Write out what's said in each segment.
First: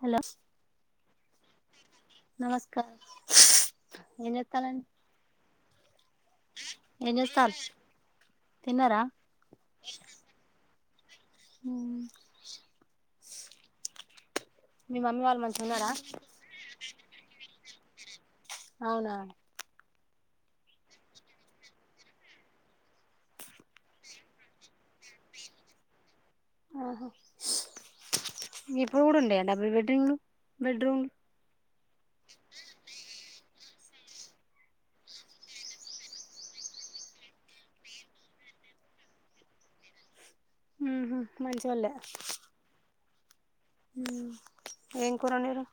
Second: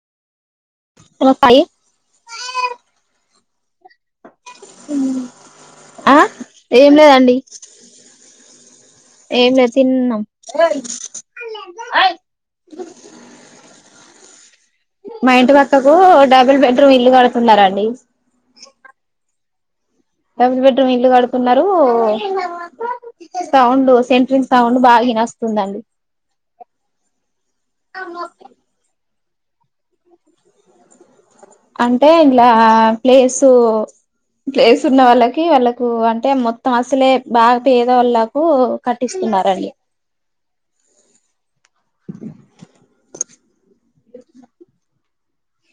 hello hello Sai నమస్కారం ఏం జెత్తనండి ఆ ఏం లేదండి తిన్నారా ఏం లేదు తిన్నాం మ్మ్ మమ్మీ మా వాళ్ళు ఇంటి మంచిగా ఉన్నారా పక్కకు డబుల్ బెడ్రూమ్ ఇల్లు కడుతున్నారండి అవునా డబుల్ బెడ్రూమ్ ఇల్లు కడుతున్నారు సౌండ్ సెంట్రింగ్ సౌండ్ బాగా ఇనస్తుందండి ఇప్పుడు కూడుండే డబుల్ బెడ్రూమ్లు బెడ్రూమ్లు అంటే ఇంలా ప్లేసు ప్లేస్ ఉన్న వాళ్ళకి వాళ్ళకు అంటే మొత్తం అసలే బాగా పేదో వాళ్ళకు కట్టిస్త మరండి ఉ మంచోళ్లే ఏం కూర అన్నిండ్రు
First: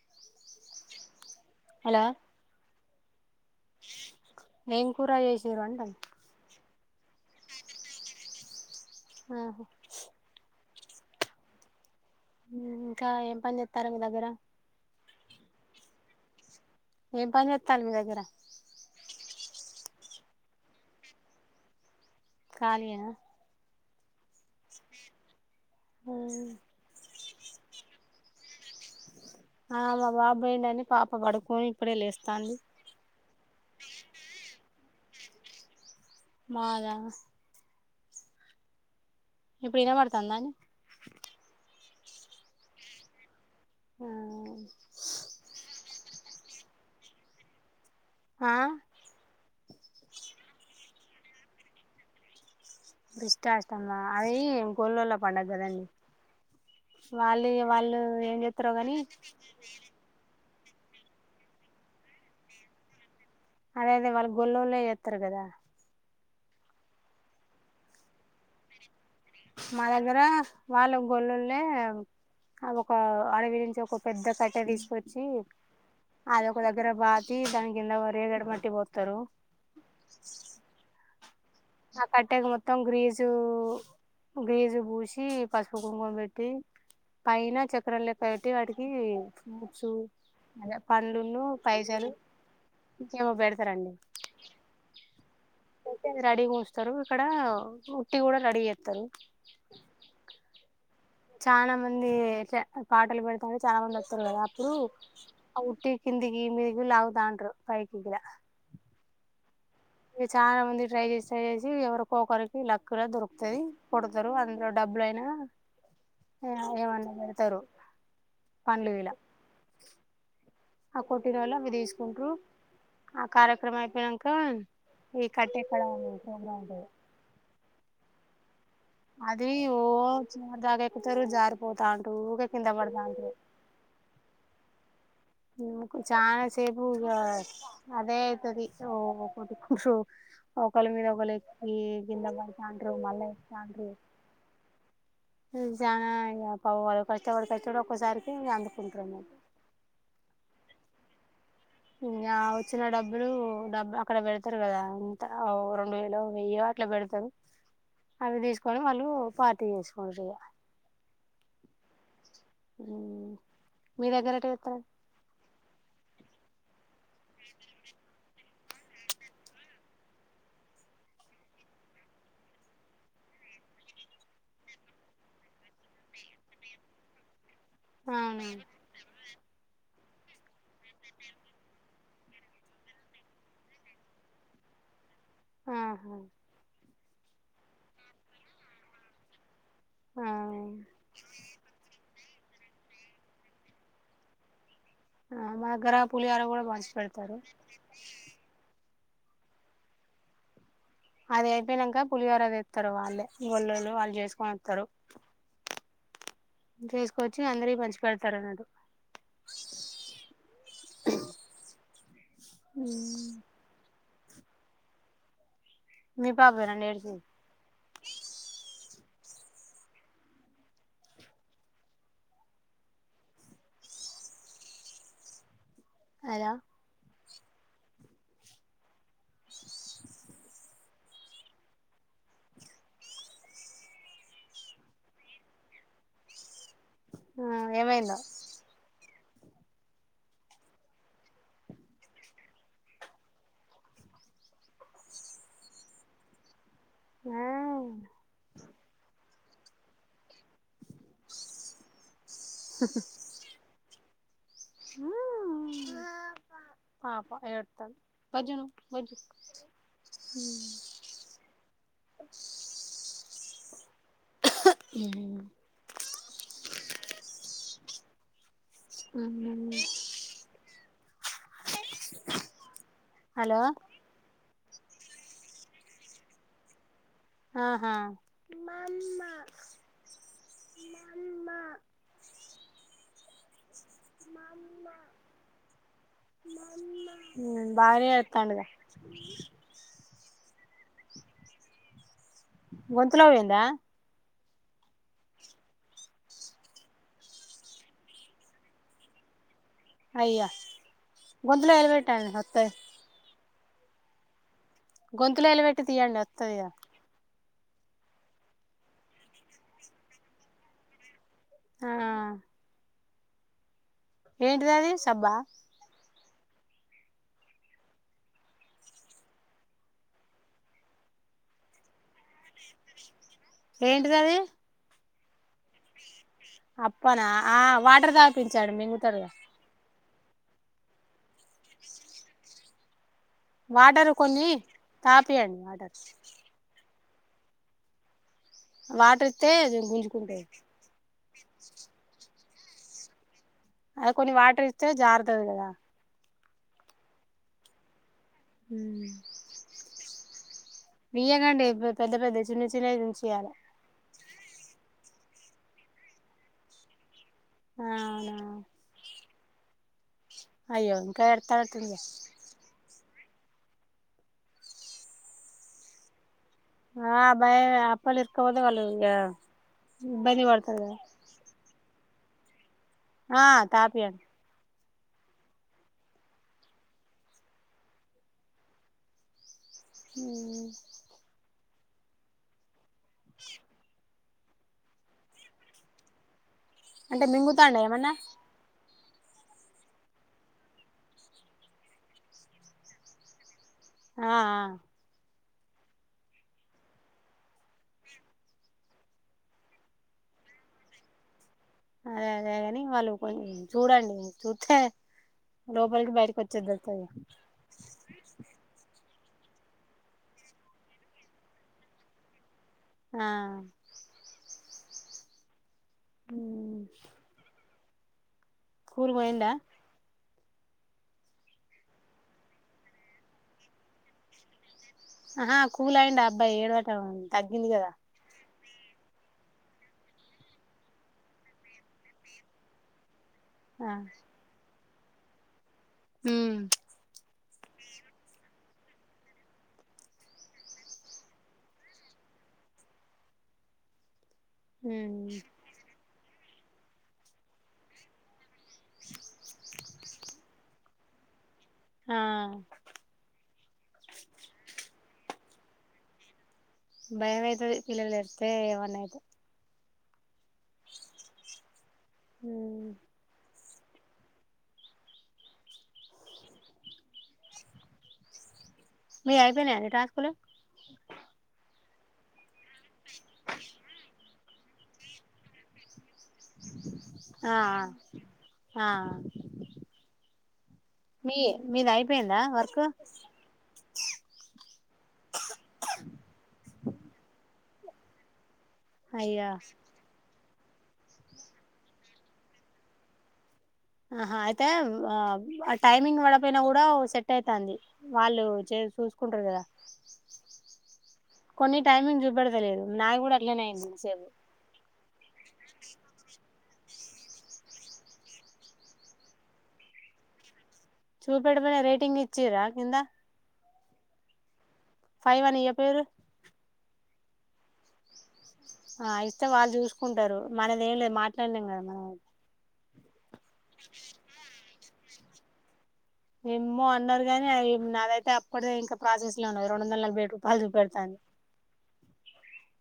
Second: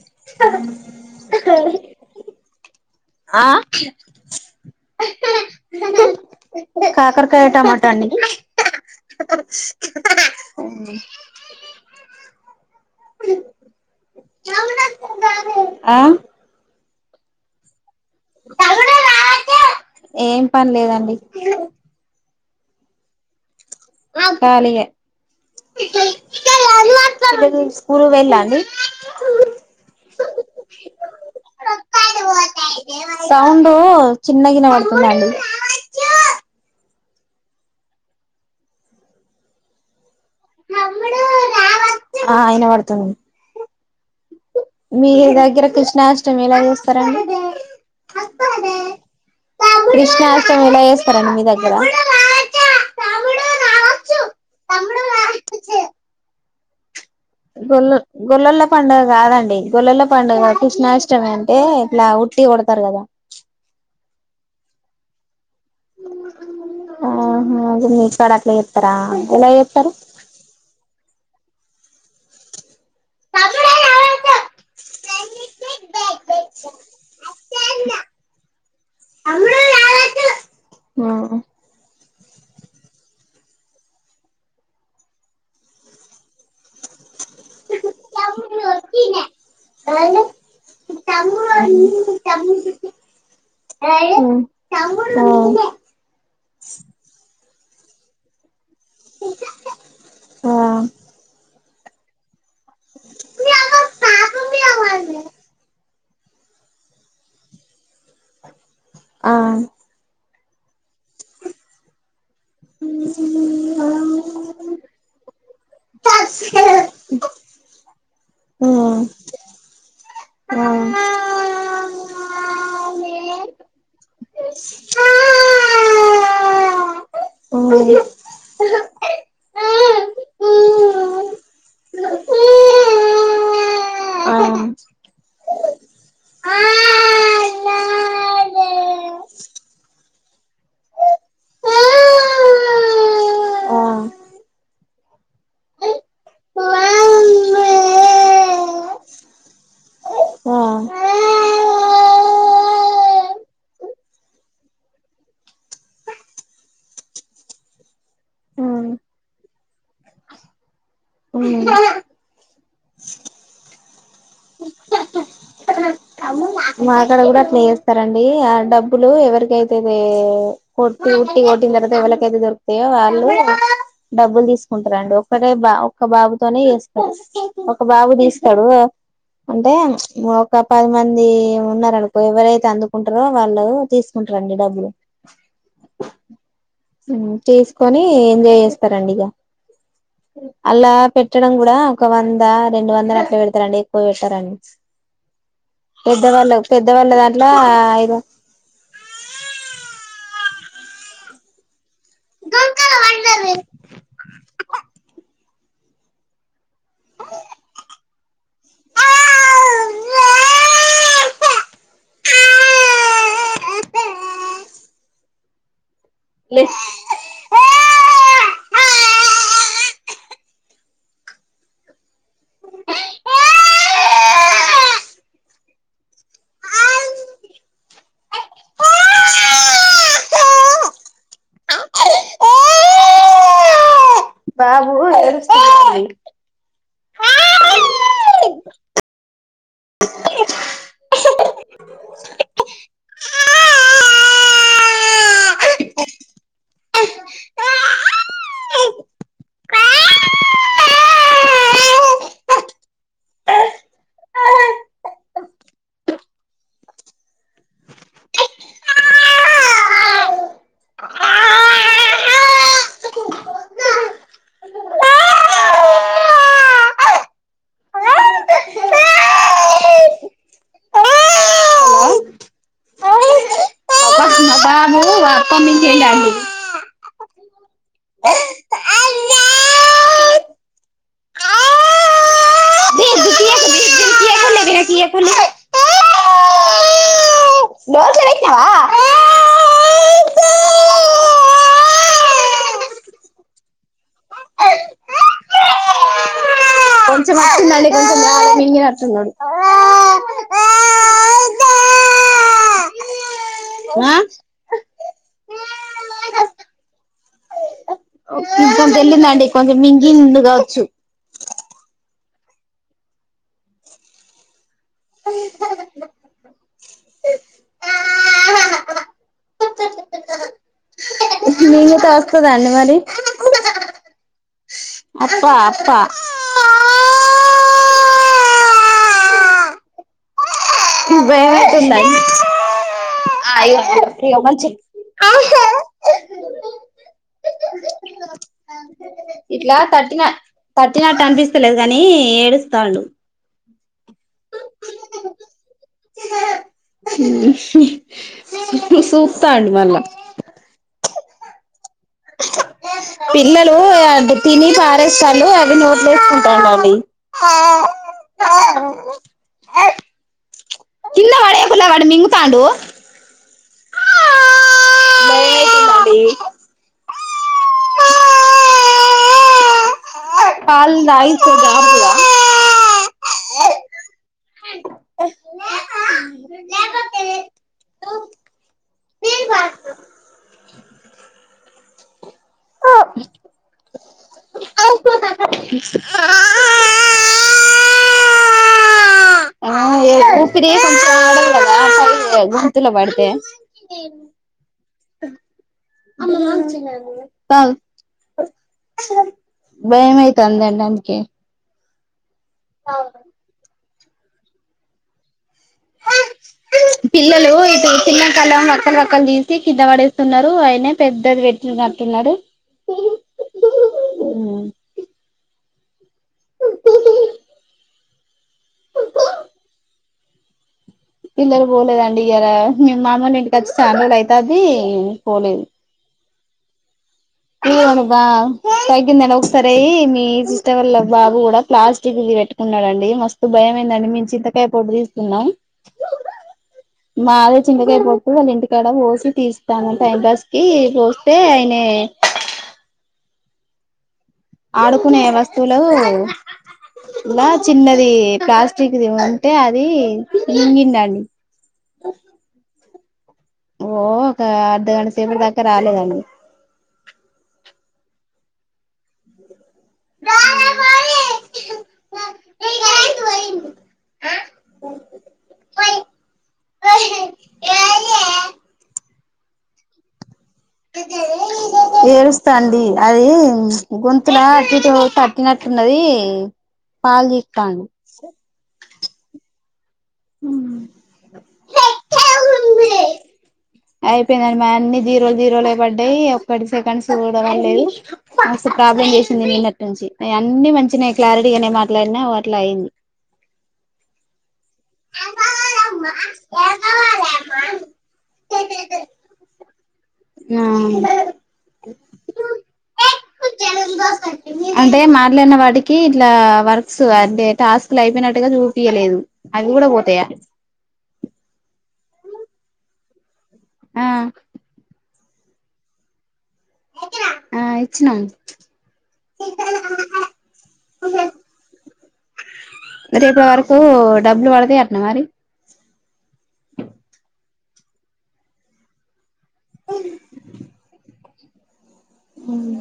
[inaudible] హలో ఆ ఏం కూర చేసిర్రు అంటాను కాకరకాయ టమాటా అండి ఆహా [inaudible] ఇంకా ఏం పని చెస్తారు మీ దగ్గర ఆ ఏం పని చేస్తారు మీ దగ్గర ఏం పని లేదండి ఖాళీ గానే కాళీ స్కూల్ కి వెళ్లండి ఆ మా బాబా ఏంట అని పాప పడుకొని ఇప్పుడే లేస్తాండి డ్ చిన్నగా వినబడుతుంది మాదా ఇప్పుడు వినబడుతుందా ఆ ఇ యిన పడుతుంది ఉ మీ దగ్గర కృష్ణాష్టం ఎలా చేస్తారడి ఆ కృష్ణాష్టమి ఎలా చేస్తారండి మీ దగ్గర బిష్టాష్టమా అది గోల్లోల్లో పండుగా కదండి వాళ్ళు గొల్ వాళ్ళు ఏం గొల్లల చేస్తారో కాని పండుగ కాదండి గొల్లల పండుగ కష్ణాష్టం అంటే ఇట్లా ఉట్టి కొడతారు కదా అదే అదే వాళ్ళ గొల్లళ్ళ చేస్తారు కదా ఉహు సరే అట్లా చేస్తారా ఎలా మా చేస్తారు దగ్గర వాళ్ళ గొళ్ళలే అ ఒక అడవి నుంచి ఒక పెద్ద కట్టె తీసుకొచ్చి అదిఓక దగ్గర బాతి దాని కింద వ రేగడమట్టి పోతారు ఉ ఆ కట్టెక మొత్తం గ్రీజు గ్రిజు పూసి పసుపు కుంకుంమా పెట్టి పైన ఆ చక్రం లేక్క కాబట్టి వాటికి ఫూ చు అదే పండ్లున్న పైసాలు ఇంకేమో పెడతారండి అయిపొయింది రడీ ఎంస్తారు ఇక్కడ ఉట్టి కూడా రెడీ చేస్తారు చాలా మంది పాటలు పడతారుంట చాలా మంది వస్తారు కదా అప్పుడు ఆ ఉట్టి కిందగి మిది కి లాగుతా వుంటారు ఆ ఇ చాలా మంది ట్రై చేసి ట్రై చేసి ఎవరో ఓకరికి లక్ గా దొరుకుతుంది కొడతారు అందులో డబ్బులుయినా ఏ ఏమన్నా పెడతారు పండ్లు ఇలా ఆ కొట్టినోళ్లు అవి తీసుకుంట్రు ఆ కార్యక్రమం అయిపోయినాక ఈ కట్టెక్కడ ఓ [inaudible] అది ఓ చివరిదాగా ఎక్కుతారు జారిపోతా అంటూ ఊగా కింద పడతా ఉంటారు ఉమ్ చాలా సేపు ఇగ అదే అయితది ఓ కొట్కు ఒకరి మీద ఒకల్లు ఎక్కి గింద పడుతాండ్రు మళ్ళా ఎక్కుతాండ్రు ఉమ్ చానా పాపం వాడు కష్టపడి కష్టపడి ఒక్కోసారికి ఒకసారికి అందుకుంటుర్రు ఊమ్ ఆ ఇకా వచ్చిన డబ్బులు డబ్బు అక్కడ పెడతారు కదా అంత రెండు వేలో వెయ్యి ఇట్లా పెడతారు అవి తీసుకొని వాళ్ళు పార్టీ చేసుకుంటరు ఉమ్ హా మ్ మీ దగ్గర ఎట్ట చెత్తరు అమ్మమ్మ మా అక్కడ కూడా అట్లా చేస్తారండి ఆ డబ్బులు ఎవరికైతేద ఉట్టి కొట్టి కొట్టింది ఇర దలకయితే దొరుకుతాయో వాళ్ళు డబ్బులు తీసుకుంటారండి ఒక్కటే బా ఒక్క బాబుతోనే ఒక బాబు అవునా తీస్తాడు అంటే ఒక పది మంది ఉన్నారనుకో ఎవరైతే అందుకుంటారో వాళ్ళు తీసుకుంట రండి డబ్లు ఆహా ఉమ్ తీసుకొని ఎంజాయ్ చేస్తారండి ఇగ ఆ అలా పెట్టడం కూడా ఒక వంద రెండు వందలు అట్ల పెడతారండి పో ఎటారని ఆ మా దగ్గర పులిహార కూడా పెద్దవాళ్ళ పంచిపెడతారు దాంట్లో ఐదు అది అయిపోయినాక పులిహోర తెత్తారు గుంకలు వాళ్ళే వండరు గొల్లోళ్ళు వాళ్ళు చేసుకొని వత్తరు చేసుకొచ్చి అందరి పంచి పెడతారు అన్నట్టు ఉమ్ మీ లే పాబే నా అండి ఏడ్చేది హలో [inaudible] బాబూ ఏడుస్తున్నాడు ఆ ఏమైందో [inaudible] ఆ [inaudible] హ [inaudible] పాపా పాపా ఏడతను బజ్జోనా బజ్జో [inaudible] [inaudible] హ్మ్ హలో అబ్బా మా బాబు అప్పమ్మించేయండి ఆహా మామ్మ మమ్మ ఫలే నా ఫ [inaudible] మమ్మ ఉమ్ బానే ఏడ్తాండుగ గొంతులో వోయిందా ఇ అోడి [inaudible] అయ్యా గొంతలో వేలు పెట్టండి వత్త గొంతులో వెలు పెట్టి తీయండి వస్తుందిద తెల్లిందండి కొంచెం మింగింది కావచ్చు ఆ ఏంటిదాది సబ్బా వస్త ధాన్ని మరి ఏంటిదది అప్పా అప్పా అప్పనా ఆ వాటర్ తాపించాడు మింగతారుగా వెేతున్నాయి వాటరు కొన్ని తపియంండి వాటర్ వాటర్ ఇస్తే ఇట్లా థర్టీ నా గుంజుకుంటాయి థర్టీ నాట్ అనిపిస్తలేదు కానీ ఏడుస్తాడు అద కొన్ని వాటర్ ఇస్తే జార్దది కదా హ్మ్ చుతాడు మళ్ళ వియగాండి పెద్ద పెద్ద చిన్న చిన్నవి ఉంచేయాలి పిల్లలు అ తిని పరిస్థాలు అది నోట్లు వేసుకుంటాండండి ఆ అవునా అయ్యో ఇంకా ఎడతానట్టుంది వాడి మింగుతాడు డి ఆ బాయ అప్పలి ఇర్కబోదు అలిగ ఇబ్బంది పడతారు కదా పాలు తాగిస్తే జారుతదా ఆ తపియండి లేకపోతే ఉమ్ అంటే మింగుతాడా ఏమన్నా ఆ ఏ ఊపిరి కొంచం ఆడదు కదా సరిగా గొంతుల పడితే ఆ ఆ తగ్గు భయం అయితది అండి అందుకే అదే అదేగాని వాళ్ళు కొం చూడండి చూస్తే లోపలికి బయటకి వచ్చ పిల్లలు ఇటు పిల్లం కళ్ళం వక్కలు వక్కలు వక్కలు తీసి కింద పడేస్తున్నారు అయినే పెద్దది పెట్టి కట్టున్నాడు ఆ కూరుపోయిందా పిల్లలు పోలేదండి ఇయ్యాల మేం మా అమ్మ ఒళ్ళు ఇంటికి వచ్చి బాగా రోజులు అయితది ఆహా కూల అయిండ అబ్బాయి ఏడవటం తగ్గింది తీ కదా అడు బా తగ్గిందండి ఒకసారి మీ సిస్టర్ వాళ్ళ బాబు కూడా ప్లాస్టిక్ ఇది పెట్టుకున్నాడుడండి మస్తు ఆ భయమైందండి మేం చింతకాయ పొట్టు తీస్తున్నాం ఉమ్ మాదే చింతకాయ పొట్టు వాళ్ళ ఇంటికాడ పోసి తీస్తాను టైంపాస్ కి పోస్తే ఆయనే ఆడుకునే వస్తువులు ఇలా చిన్నది ప్లాస్టిక్ కిది అంటే అది మింగిండండి ఆ ఓ ఒక అర్ధగంట సేపటీ దాకా రాలేదండి భయంమైతది పిలలు ఏడుతే ఏం అన్న అయితే నా మ ఉమ్ ఉ పోయి మీ ఆయిపోయినయా అండి టాస్కులు ఏడుస్తాండి అది గొంతులా తో తట్టినట్టు ఉన్నది పాలు ఆ తీత్తాంది ఆ హ్మ్ మీ మీది అయిపోయిందా వర్క్ అయిపోయిందండి మా అన్ని జీరోలు జీరోలే పడ్డాయి ఒకటి సెకండ్స్ కూడా పడలేదు ప్రాబ్లమ్ చేసింది అయ్యో నిన్నటి నుంచి అన్ని మంచిగనే క్లారిటీగానే మాట్లాడినా అట్లా అయింది ఆహా అయి తే ఆ ఆ టైమింగ్ పడకపోయినా కూడా సెట్ అవుతుంది వాళ్ళు చే చూసుకుంటారు కదా ఆ కొన్ని టైమింగ్ చూపెడతలేదు నాకు కూడా అట్లనేయంది సేము అంటే మాట్లాడిన వాటికి ఇట్లా వర్క్స్ అంటే టాస్క్ లు అయిపోయినట్టుగా చూపియలేదు అవి కూడా పోతాయా చూపెడు మనే రేటింగ్ ఇచ్చిరా కింద ఆ ఫైవ్ అని ఇయ్యపోయేరు ఆ ఇచ్చినం ఆ ఇస్తే వాళ్ళు చూసుకుంటారు మనది ఏం లేదు మాట్లాడినేం కదా మనము ఐతే ఇప్పటి వరకూ డబ్బులు పడతాయి అట్నా మరి ఏమో అన్నారు గానీ అయి నాదైతే అప్పడిదే ఇంకా ప్రాసెస్ ట్లన్నది రెండు వందల నలభై ఏడు రూపాయలు జూపెడుతాంది ఉమ్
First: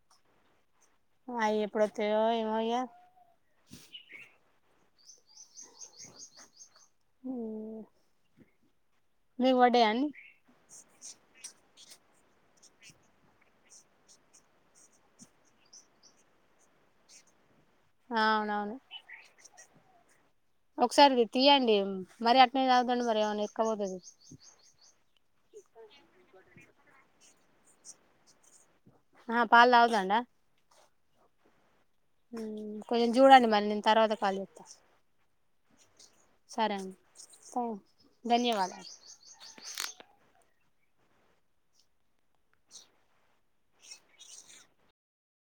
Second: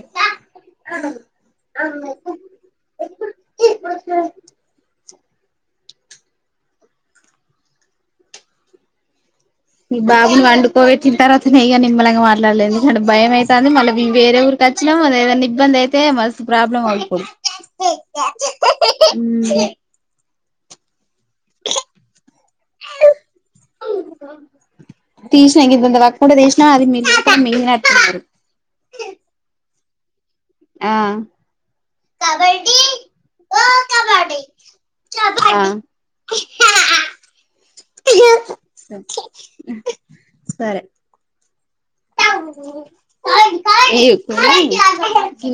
అయయ్యి ఎప్పుడొత్తాయో ఏమో ఇగ ఊ మీ బాబుని వండుకోవే తింటారా తినేయ్ అని నిమ్మలంగా మాట్లాడలే ఎందుకంటే భయమైతాంది మళ్ళీ వేరే ఊరికి వచ్చినం ఏదైనా ఇబ్బంది అయితే మస్తు ప్రాబ్లం ఐ పాల పొడి ఆ ఔనవును ఒకసారి ఇది తియ్యండి మరీ అట్నే తాగుదండి మరి ఏమన్నా ఎక్కబోతాది తీసినా ఇం [unintelligible] వర్క్ ఉంటే తీసినా అది [inaudible] లండా ఆ ఊ కబడ్డీ కొంచెం చూడండి ఓ మరి నేను తర్వాత కాల్ కబడ్డీ చేత్తా ఆ సరే అండి స ధన్యవాదాలు సరే ఈ కు